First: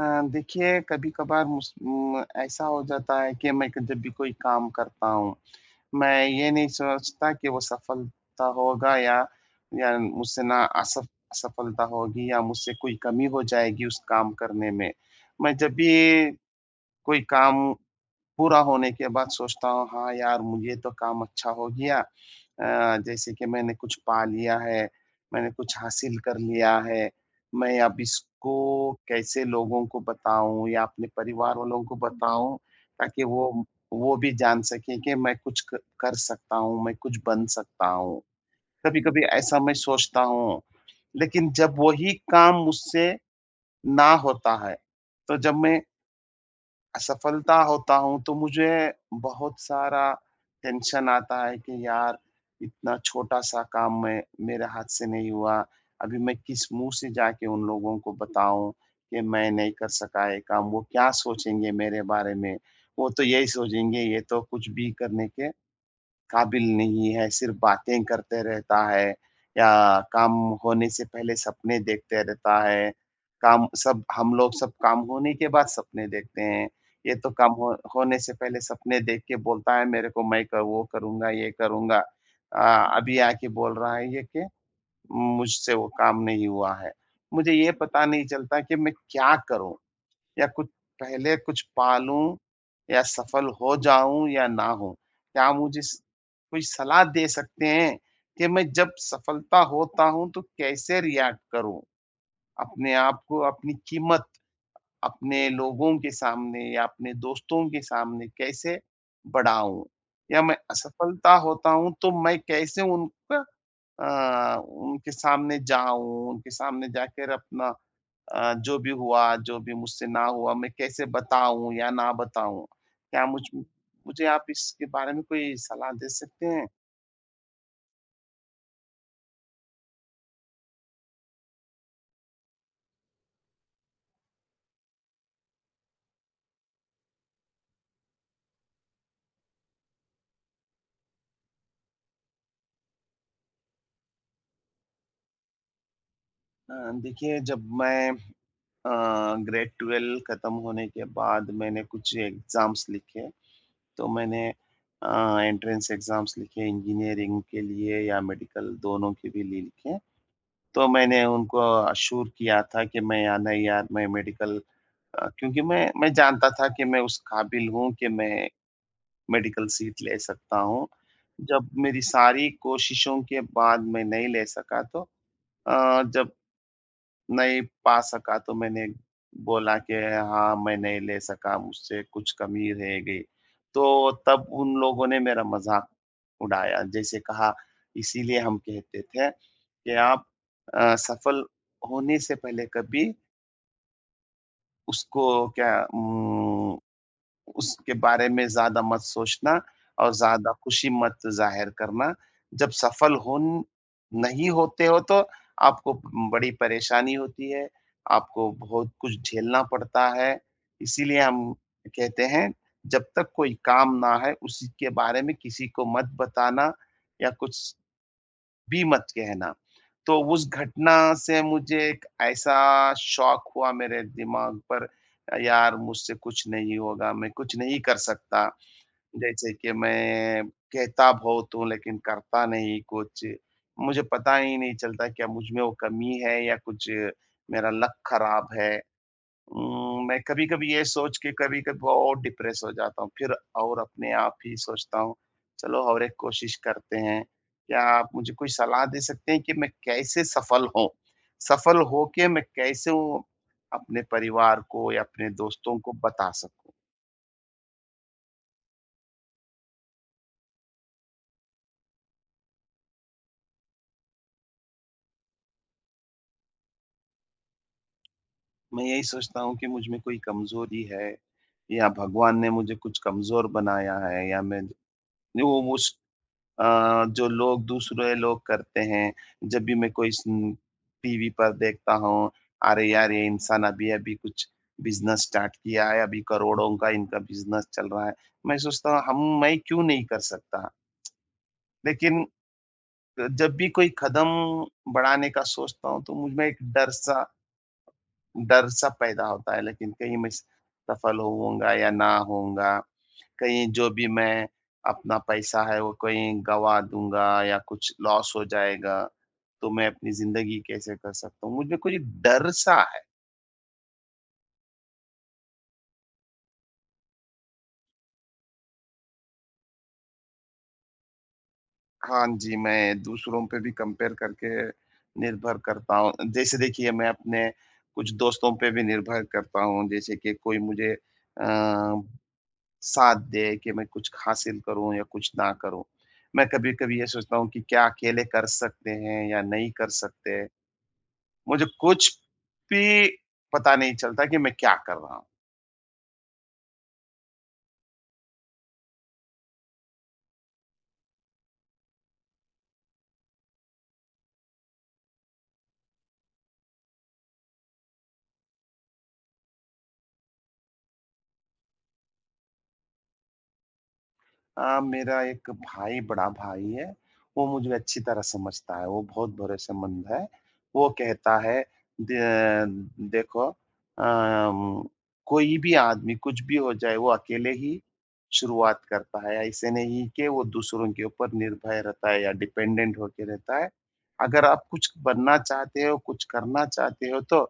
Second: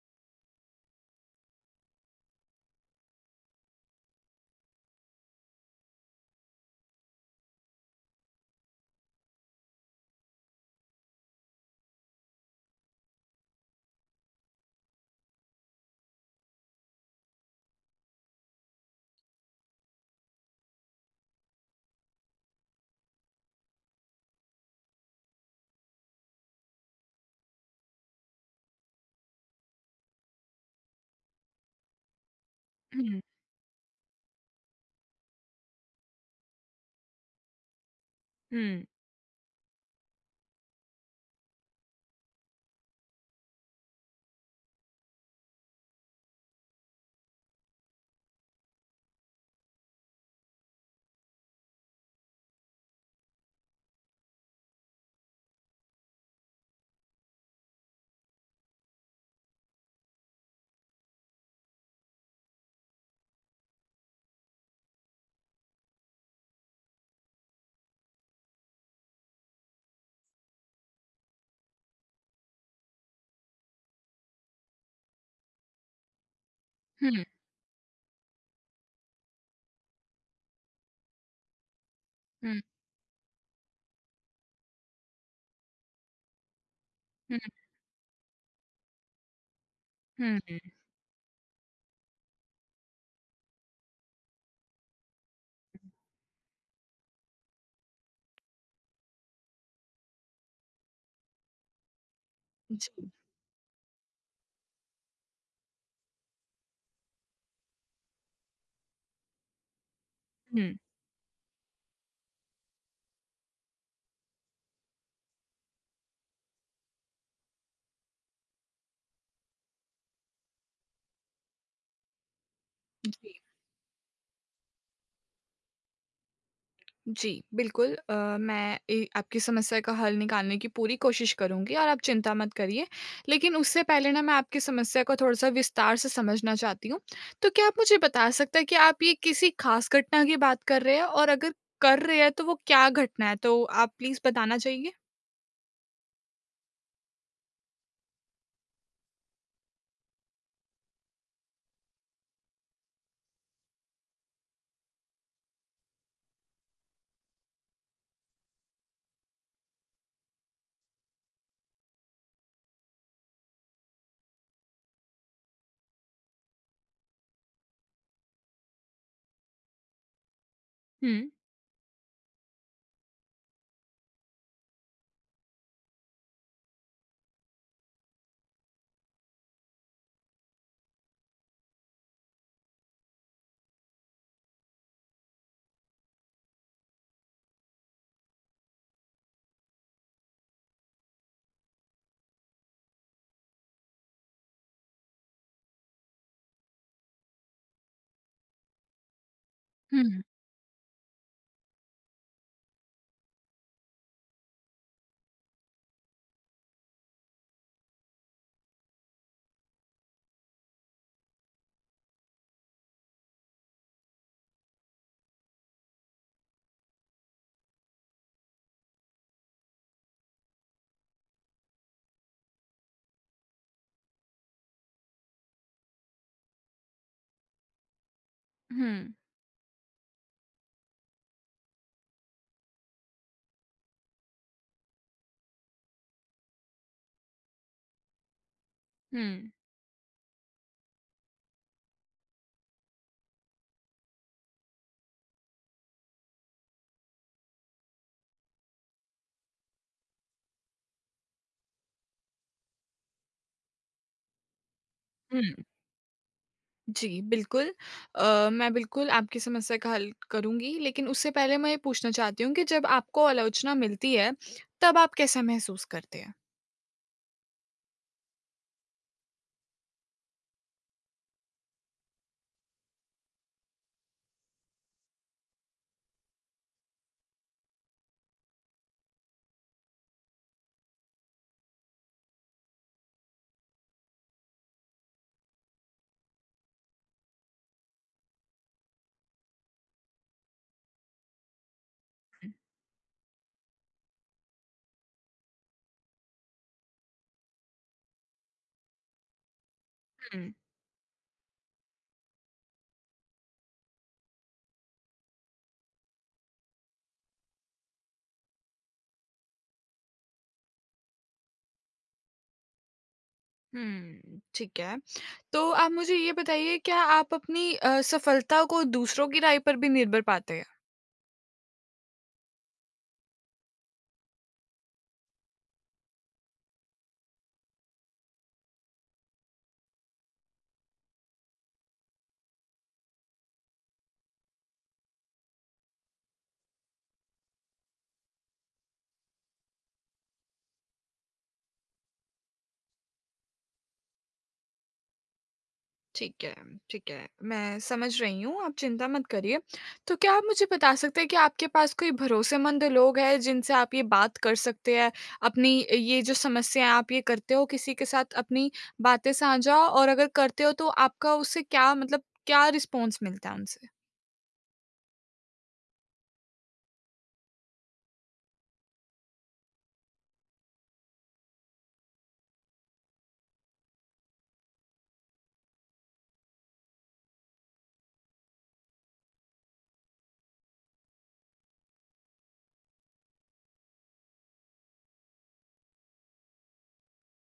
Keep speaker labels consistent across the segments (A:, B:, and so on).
A: अ, देखिए, कभी कभार ऐसा हो जाता है कि मैं जब भी कोई काम करता हूँ, मैं ये नहीं सोचता कि वो सफलता होगा या मुझसे ना असफ असफलता होगी या मुझसे कोई कमी हो जाएगी उस काम करने में। मैं जब भी कोई काम पूरा होने के बाद सोचता हूँ, हाँ यार, मुझे तो काम अच्छा हो गया। जैसे कि मैंने कुछ पा लिया है, मैंने कुछ हासिल कर लिया है। मैं अब इसको कैसे लोगों को बताऊँ या अपने परिवार वालों को बताऊँ,
B: हुँ।
A: ताकि वो भी जान सकें कि मैं कुछ क कर सकता हूँ, मैं कुछ बन सकता हूँ।
B: हुँ।
A: कभी-कभी ऐसा मैं सोचता हूँ। लेकिन जब वही काम मुझसे ना होता है, तो जब मैं असफलता होता हूँ तो मुझे बहुत सारा टेंशन आता है कि यार, इतना छोटा-सा काम मैं मेरे हाथ से नहीं हुआ। अभी मैं किस मुँह से जाके उन लोगों को बताऊँ कि मैं नहीं कर सका ये काम, वो क्या सोचेंगे मेरे बारे में? वो तो यही सोचेंगे, ये तो कुछ भी करने के काबिल नहीं है, सिर्फ़ बातें करते रहता है या काम होने से पहले सपने देखते रहता है। काम सब हम लोग सब काम होने के बाद सपने देखते हैं। ये
B: हुँ।
A: तो काम हो होने से पहले सपने देख के बोलता है, मेरे को मैं क वो करूँगा, ये करूँगा।
B: हुँ।
A: अभी आके बोल रहा है ये कि मुझसे वो काम नहीं हुआ है।
B: हुँ।
A: मुझे ये पता नहीं चलता कि मैं क्या करूँ?
B: हुँ।
A: या कुछ पहले कुछ पा लूँ या सफल हो जाऊँ या ना हो? क्या आप मुझे स कोई सलाह दे सकते हैं कि मैं जब सफलता होता हूँ तो कैसे रिएक्ट करूँ? अपने
B: जी।
A: आप को, अपनी कीमत अपने लोगों के सामने या अपने दोस्तों के सामने कैसे बढ़ाऊँ? या मैं
B: हुँ।
A: असफलता होता हूँ तो मैं कैसे उनका, अ, उनके सामने जाऊँ, उनके सामने जाकर अपना, जो भी हुआ, जो भी मुझसे ना हुआ, मैं कैसे बताऊँ या ना बताऊँ? क्या
B: जी।
A: मुझे आप इसके बारे में कोई सलाह दे सकते हैं?
B: जी, बिल्कुल। मैं ए आपकी समस्या का हल निकालने की पूरी कोशिश करूँगी और आप चिंता मत करिए। लेकिन उससे पहले ना मैं आपकी समस्या को थोड़ा-सा विस्तार से समझना चाहती हूँ। तो क्या आप मुझे बता सकते हैं कि आप ये किसी खास घटना की बात कर रहे हैं, और अगर कर रहे हैं तो वो क्या घटना है? तो आप प्लीज़ बताना चाहिए?
A: अ, देखिए, जब मैं अ, ग्रेड 12 खत्म होने के बाद मैंने कुछ एग्ज़ाम्स लिखे, तो मैंने एंट्रेंस एग्ज़ाम्स लिखे इंजीनियरिंग के लिए या मेडिकल दोनों के भी लिए लिखे। तो मैंने उनको अश्योर किया था कि मैं, या नहीं यार, मैं मेडिकल, क्योंकि मैं जानता था कि मैं उस काबिल हूँ कि मैं मेडिकल सीट ले सकता हूँ।
B: हुँ।
A: जब मेरी सारी कोशिशों के बाद मैं नहीं ले सका तो जब नहीं पा सका तो मैंने बोला कि हाँ, मैं नहीं ले सका, मुझसे कुछ कमी रह गई। तो तब उन लोगों ने मेरा मज़ाक उड़ाया, जैसे कहा, इसीलिए हम कहते थे कि आप सफल होने से पहले कभी उसको, क्या उम उसके बारे में ज़्यादा मत सोचना और
B: हुँ।
A: ज़्यादा खुशी मत ज़ाहिर करना। जब सफल होन नहीं होते हो तो आपको बड़ी परेशानी होती है, आपको बहुत कुछ झेलना पड़ता है। इसीलिए हम कहते हैं, जब तक कोई काम ना है, उसी के बारे में किसी को मत बताना या कुछ भी मत कहना। तो उस घटना से मुझे एक ऐसा शॉक हुआ मेरे दिमाग पर, यार मुझसे कुछ नहीं होगा, मैं कुछ नहीं कर सकता।
B: हुँ।
A: जैसे कि मैं कहता बहुत हूँ लेकिन करता नहीं कुछ। मुझे पता ही नहीं चलता, क्या मुझ में वो कमी है या कुछ मेरा लक खराब है।
B: हुँ।
A: मैं कभी-कभी ये सोच के कभी-कभी बहुत डिप्रेस हो जाता हूँ, फिर और अपने आप ही सोचता हूँ, चलो और एक कोशिश करते हैं। क्या आप मुझे कोई सलाह दे सकते हैं कि मैं कैसे सफल हों? सफल होके मैं कैसे वो अपने परिवार को या अपने
B: हुँ।
A: दोस्तों को बता सकूँ?
B: जी, बिल्कुल। मैं बिल्कुल आपकी समस्या का हल करूँगी, लेकिन उससे पहले मैं ये पूछना चाहती हूँ कि जब आपको आलोचना मिलती है, तब आप कैसा महसूस करते हैं?
A: मैं यही सोचता हूँ कि मुझ में कोई कमज़ोरी है या भगवान ने मुझे कुछ कमज़ोर बनाया है, या मैं वो उस जो लोग, दूसरे लोग करते हैं, जब भी मैं कोई स्न टीवी पर देखता हूँ, अरे यार! ये इंसान अभी-अभी कुछ बिज़नेस स्टार्ट किया है, अभी करोड़ों का इनका बिज़नेस चल रहा है। मैं सोचता हूँ हम मैं क्यों नहीं कर सकता? लेकिन जब भी कोई कदम बढ़ाने का सोचता हूँ, तो मुझ में एक डर-सा पैदा होता है, लेकिन कहीं मैं स
B: हुँ।
A: सफल होऊँगा या ना होऊँगा। कहीं जो भी मैं अपना पैसा है वो कहीं गँवा दूँगा या कुछ लॉस हो जाएगा, तो मैं अपनी ज़िंदगी कैसे कर सकता हूँ? मुझमें कोई डर-सा है।
B: हुँ, ठीक है। तो आप मुझे ये बताइए, क्या आप अपनी सफलता को दूसरों की राय पर भी निर्भर पाते हैं?
A: हाँ जी, मैं दूसरों पे भी कंपेयर करके निर्भर करता हूँ। जैसे देखिए, मैं अपने कुछ दोस्तों पे भी निर्भर करता हूँ, जैसे कि कोई मुझे साथ दे कि मैं कुछ हासिल करूँ या कुछ ना करूँ। मैं कभी-कभी ये सोचता हूँ कि क्या अकेले कर सकते हैं या नहीं कर सकते? मुझे कुछ भी पता नहीं चलता कि मैं क्या कर रहा हूँ।
B: ठीक है, ठीक है। मैं समझ रही हूँ, आप चिंता मत करिए। तो क्या आप मुझे बता सकते हैं कि आपके पास कोई भरोसेमंद लोग हैं जिनसे आप ये बात कर सकते हैं? अपनी ये जो समस्या है, आप ये करते हो किसी के साथ अपनी बातें साझा? और अगर करते हो तो आपका उससे क्या मतलब, क्या रिस्पॉन्स मिलता है उनसे?
A: मेरा एक भाई, बड़ा भाई है, वो मुझे अच्छी तरह समझता है, वो बहुत भरोसेमंद है। वो कहता है, दे देखो, अम, कोई भी आदमी कुछ भी हो जाए, वो अकेले ही शुरुआत करता है। ऐसे नहीं कि वो दूसरों के ऊपर निर्भर रहता है या डिपेंडेंट होके रहता है। अगर आप कुछ बनना चाहते हो, कुछ करना चाहते हो तो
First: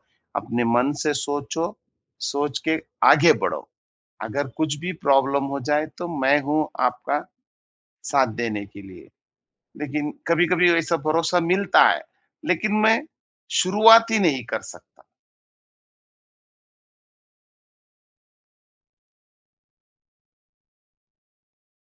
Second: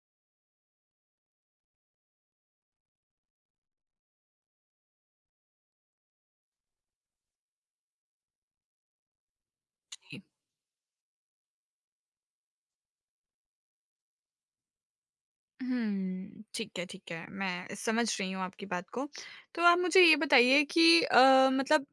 A: अपने मन से सोचो, सोच के आगे बढ़ो। अगर कुछ भी प्रॉब्लम हो जाए तो मैं हूँ आपका साथ देने के लिए। लेकिन कभी-कभी ऐसा भरोसा मिलता है, लेकिन मैं शुरुआत ही नहीं कर सकता।
B: हुँ, ठीक है, ठीक है। मैं समझ रही हूँ आपकी बात को। तो आप मुझे ये बताइए कि मतलब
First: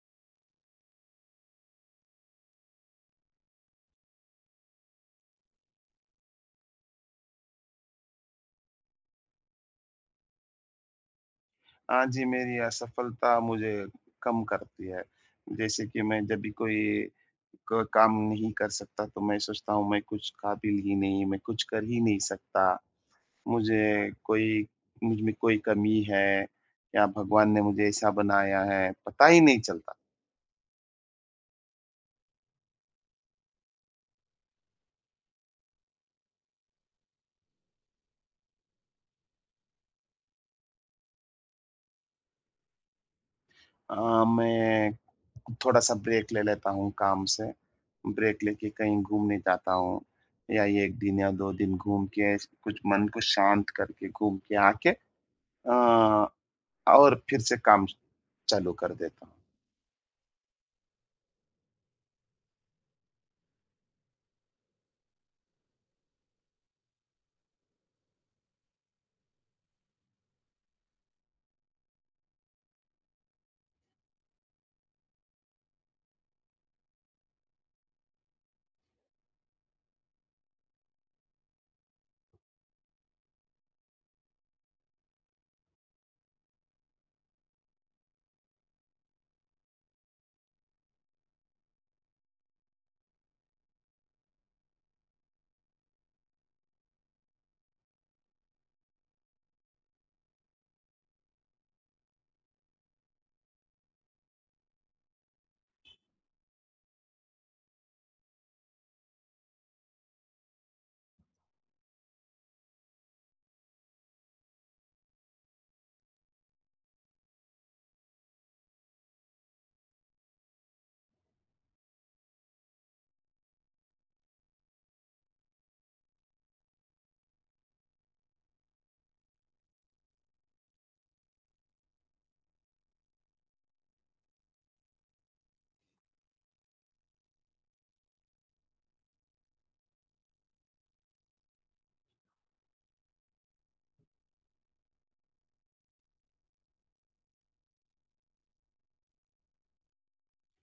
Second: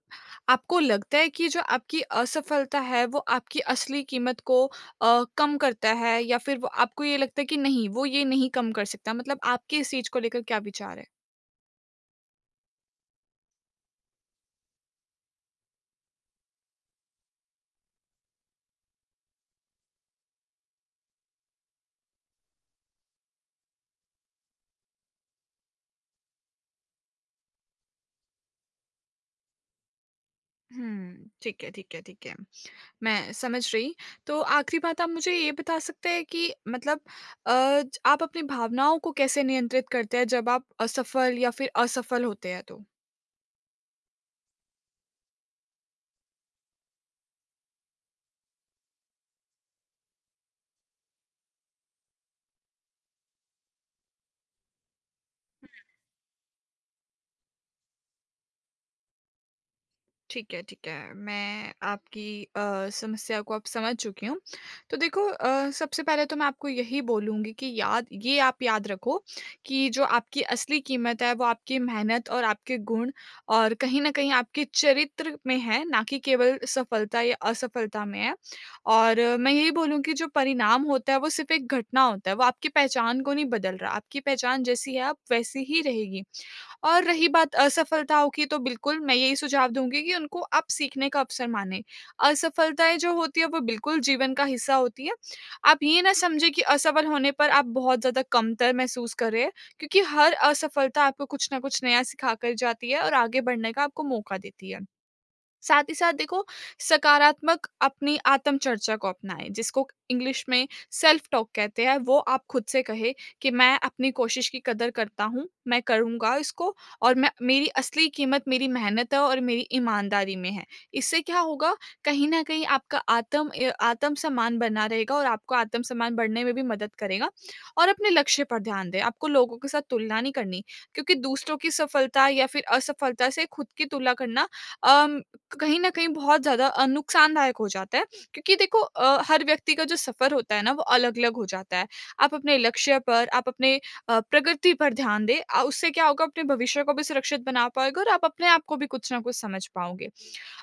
B: आपको लगता है कि जो आपकी असफलता है, वो आपकी असली कीमत को कम करता है, या फिर वो आपको ये लगता है कि नहीं, वो ये नहीं कम कर सकता? मतलब आपके इस चीज़ को लेकर क्या विचार है?
A: हाँ जी, मेरी असफलता मुझे कम करती है। जैसे कि मैं जब भी कोई क काम नहीं कर सकता तो मैं सोचता हूँ मैं कुछ काबिल ही नहीं, मैं कुछ कर ही नहीं सकता। मुझे कोई मुझ में कोई कमी है या भगवान ने मुझे ऐसा बनाया है, पता ही नहीं चलता।
B: हुँ, ठीक है, ठीक है, ठीक है। मैं समझ रही। तो आखिरी बात, आप मुझे ये बता सकते हैं कि मतलब, अ, ज आप अपनी भावनाओं को कैसे नियंत्रित करते हैं जब आप असफल या फिर असफल होते हैं तो?
A: मैं थोड़ा-सा ब्रेक ले लेता हूँ काम से। ब्रेक लेके कहीं घूमने जाता हूँ या 1 दिन या 2 दिन घूम के कुछ मन को शांत करके घूम के आके, अ, और फिर से काम चालू कर देता हूँ।
B: ठीक है, ठीक है। मैं आपकी समस्या को अब समझ चुकी हूँ। तो देखो, सबसे पहले तो मैं आपको यही बोलूँगी कि याद ये आप याद रखो कि जो आपकी असली कीमत है वो आपकी मेहनत और आपके गुण और कहीं न कहीं आपके चरित्र में है, ना कि केवल सफलता या असफलता में है। और मैं यही बोलूँगी, जो परिणाम होता है वो सिर्फ़ एक घटना होता है, वो आपकी पहचान को नहीं बदल रहा। आपकी पहचान जैसी है आप वैसी ही रहेगी। और रही बात असफलताओं की, तो बिल्कुल मैं यही सुझाव दूँगी कि उनको आप सीखने का अवसर मानें। असफलताएँ जो होती हैं वो बिल्कुल जीवन का हिस्सा होती हैं। आप ये ना समझें कि असफल होने पर आप बहुत ज़्यादा कमतर महसूस कर रहे हैं, क्योंकि हर असफलता आपको कुछ ना कुछ नया सिखा कर जाती है और आगे बढ़ने का आपको मौका देती है। साथ ही साथ देखो, सकारात्मक अपनी आत्मचर्चा को अपनाएं, जिसको इंग्लिश में सेल्फ टॉक कहते हैं। वो आप खुद से कहे कि मैं अपनी कोशिश की कदर करता हूँ, मैं करूँगा इसको, और मैं, मेरी असली कीमत मेरी मेहनत है और मेरी ईमानदारी में है। इससे क्या होगा, कहीं ना कहीं आपका आत्म सम्मान बना रहेगा और आपको आत्म सम्मान बढ़ने में भी मदद करेगा। और अपने लक्ष्य पर ध्यान दें, आपको लोगों के साथ तुलना नहीं करनी, क्योंकि दूसरों की सफलता या फिर असफलता से खुद की तुलना करना कहीं न कहीं बहुत ज़्यादा नुकसानदायक हो जाता है। क्योंकि देखो, हर व्यक्ति का जो सफ़र होता है ना, वो अलग-अलग हो जाता है। आप अपने लक्ष्य पर, आप अपने प्रगति पर ध्यान दें। उससे क्या होगा, अपने भविष्य को भी सुरक्षित बना पाओगे और आप अपने आप को भी कुछ ना कुछ समझ पाओगे।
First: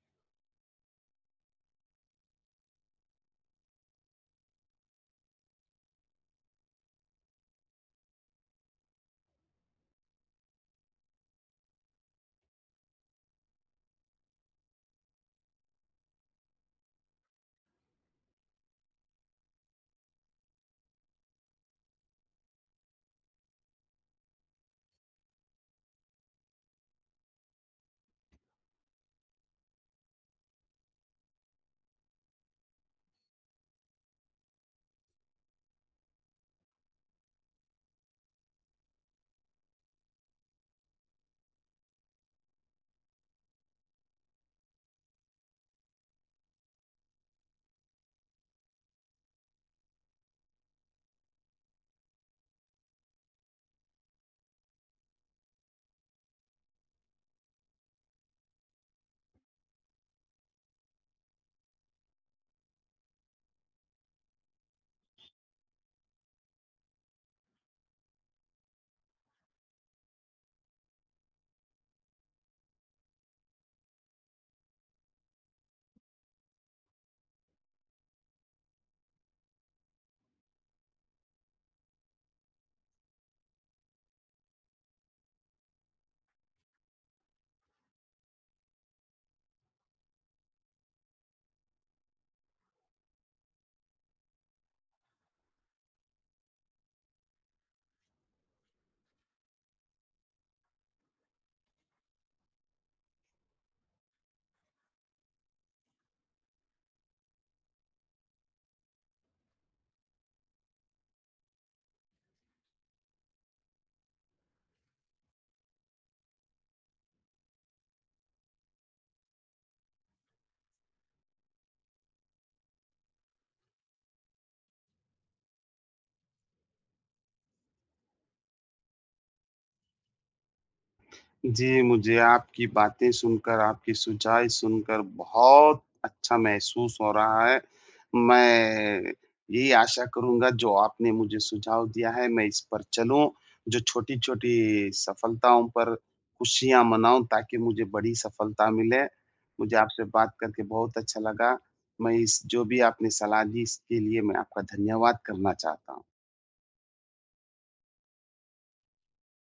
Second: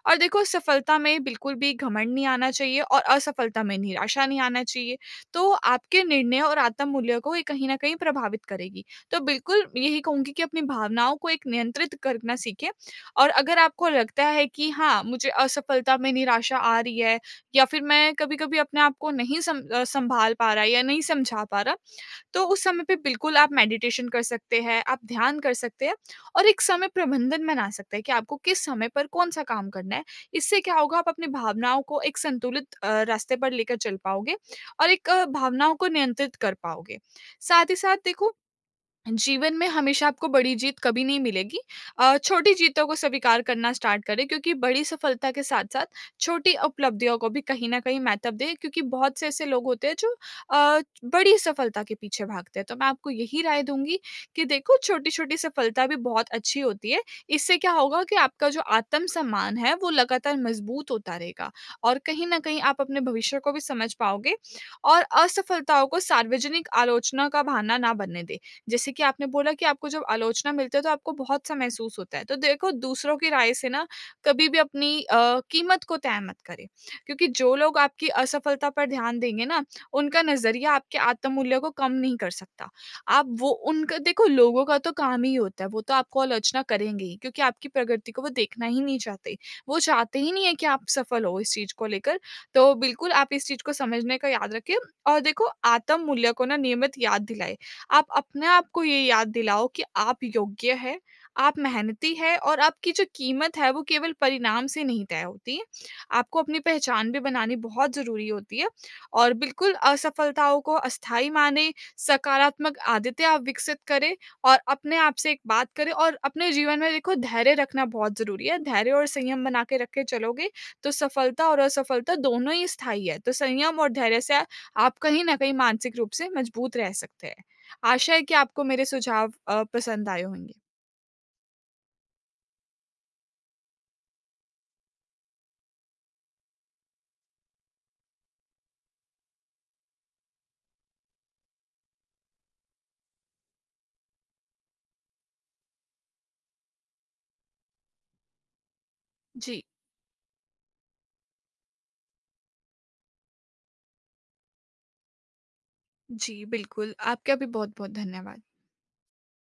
B: और देखो, सफलता में बिल्कुल भी घमंड नहीं आना चाहिए और असफलता में निराशा नहीं आना चाहिए। तो आपके निर्णय और आत्म मूल्य को ये कहीं ना कहीं प्रभावित करेगी। तो बिल्कुल यही कहूंगी कि अपनी भावनाओं को एक नियंत्रित करना सीखें। और अगर आपको लगता है कि हाँ, मुझे असफलता में निराशा आ रही है, या फिर मैं कभी कभी अपने आप को नहीं संभाल पा रहा या नहीं समझा पा रहा, तो उस समय पे बिल्कुल आप मेडिटेशन कर सकते हैं, आप ध्यान कर सकते हैं। और एक समय प्रबंधन बना सकते हैं कि आपको किस समय पर कौन-सा काम करना है। इससे क्या होगा, आप अपनी भावनाओं को एक संतुलित रास्ते पर लेकर चल पाओगे और एक भावनाओं को नियंत्रित कर पाओगे। साथ ही साथ देखो, जीवन में हमेशा आपको बड़ी जीत कभी नहीं मिलेगी। छोटी जीतों को स्वीकार करना स्टार्ट करें, क्योंकि बड़ी सफलता के साथ-साथ छोटी उपलब्धियों को भी कहीं न कहीं महत्व दें, क्योंकि बहुत से ऐसे लोग होते हैं जो बड़ी सफलता के पीछे भागते हैं। तो मैं आपको यही राय दूँगी कि देखो, छोटी-छोटी सफलता भी बहुत अच्छी होती है। इससे क्या होगा कि आपका जो आत्म-सम्मान है वो लगातार मज़बूत होता रहेगा और कहीं न कहीं आप अपने भविष्य को भी समझ पाओगे। और असफलताओं को सार्वजनिक आलोचना का बहाना ना बनने दें। जैसे कि आपने बोला कि आपको जब आलोचना मिलती है तो आपको बहुत सा महसूस होता है। तो देखो, दूसरों की राय से ना कभी भी अपनी कीमत को तय मत करें, क्योंकि जो लोग आपकी असफलता पर ध्यान देंगे ना, उनका नज़रिया आपके आत्ममूल्य को कम नहीं कर सकता। आप, वो, उनका, देखो, लोगों का तो काम ही होता है, वो तो आपको आलोचना करेंगे ही, क्योंकि आपकी प्रगति को वो देखना ही नहीं चाहते। वो चाहते ही नहीं है कि आप सफल हो, इस चीज़ को लेकर। तो बिल्कुल आप इस चीज़ को समझने का याद रखें। और देखो, आत्ममूल्य को ना नियमित याद दिलाएँ। आप अपने आप को ये याद दिलाओ कि आप योग्य है, आप मेहनती है, और आपकी जो कीमत है वो केवल परिणाम से नहीं तय होती है। आपको अपनी पहचान भी बनानी बहुत ज़रूरी होती है। और बिल्कुल असफलताओं को अस्थाई माने, सकारात्मक आदतें आप विकसित करें और अपने आप से एक बात करें। और अपने जीवन में देखो, धैर्य रखना बहुत ज़रूरी है। धैर्य और संयम बना के रख के चलोगे तो सफलता और असफलता दोनों ही स्थायी है। तो संयम और धैर्य से आप कहीं न कहीं मानसिक रूप से मजबूत रह सकते हैं। आशा है कि आपको मेरे सुझाव पसंद आए होंगे।
A: जी, मुझे आपकी बातें सुनकर, आपके सुझाव सुनकर बहुत अच्छा महसूस हो रहा है। मैं यही आशा करूँगा, जो आपने मुझे सुझाव दिया है मैं इस पर चलूँ, जो छोटी-छोटी सफलताओं पर खुशियाँ मनाऊँ ताकि मुझे बड़ी सफलता मिले।
B: जी,
A: मुझे आपसे बात करके बहुत अच्छा लगा। मैं इस जो भी आपने सलाह दी इसके लिए मैं आपका धन्यवाद करना चाहता हूँ।
B: जी, बिल्कुल। आपका भी बहुत-बहुत धन्यवाद।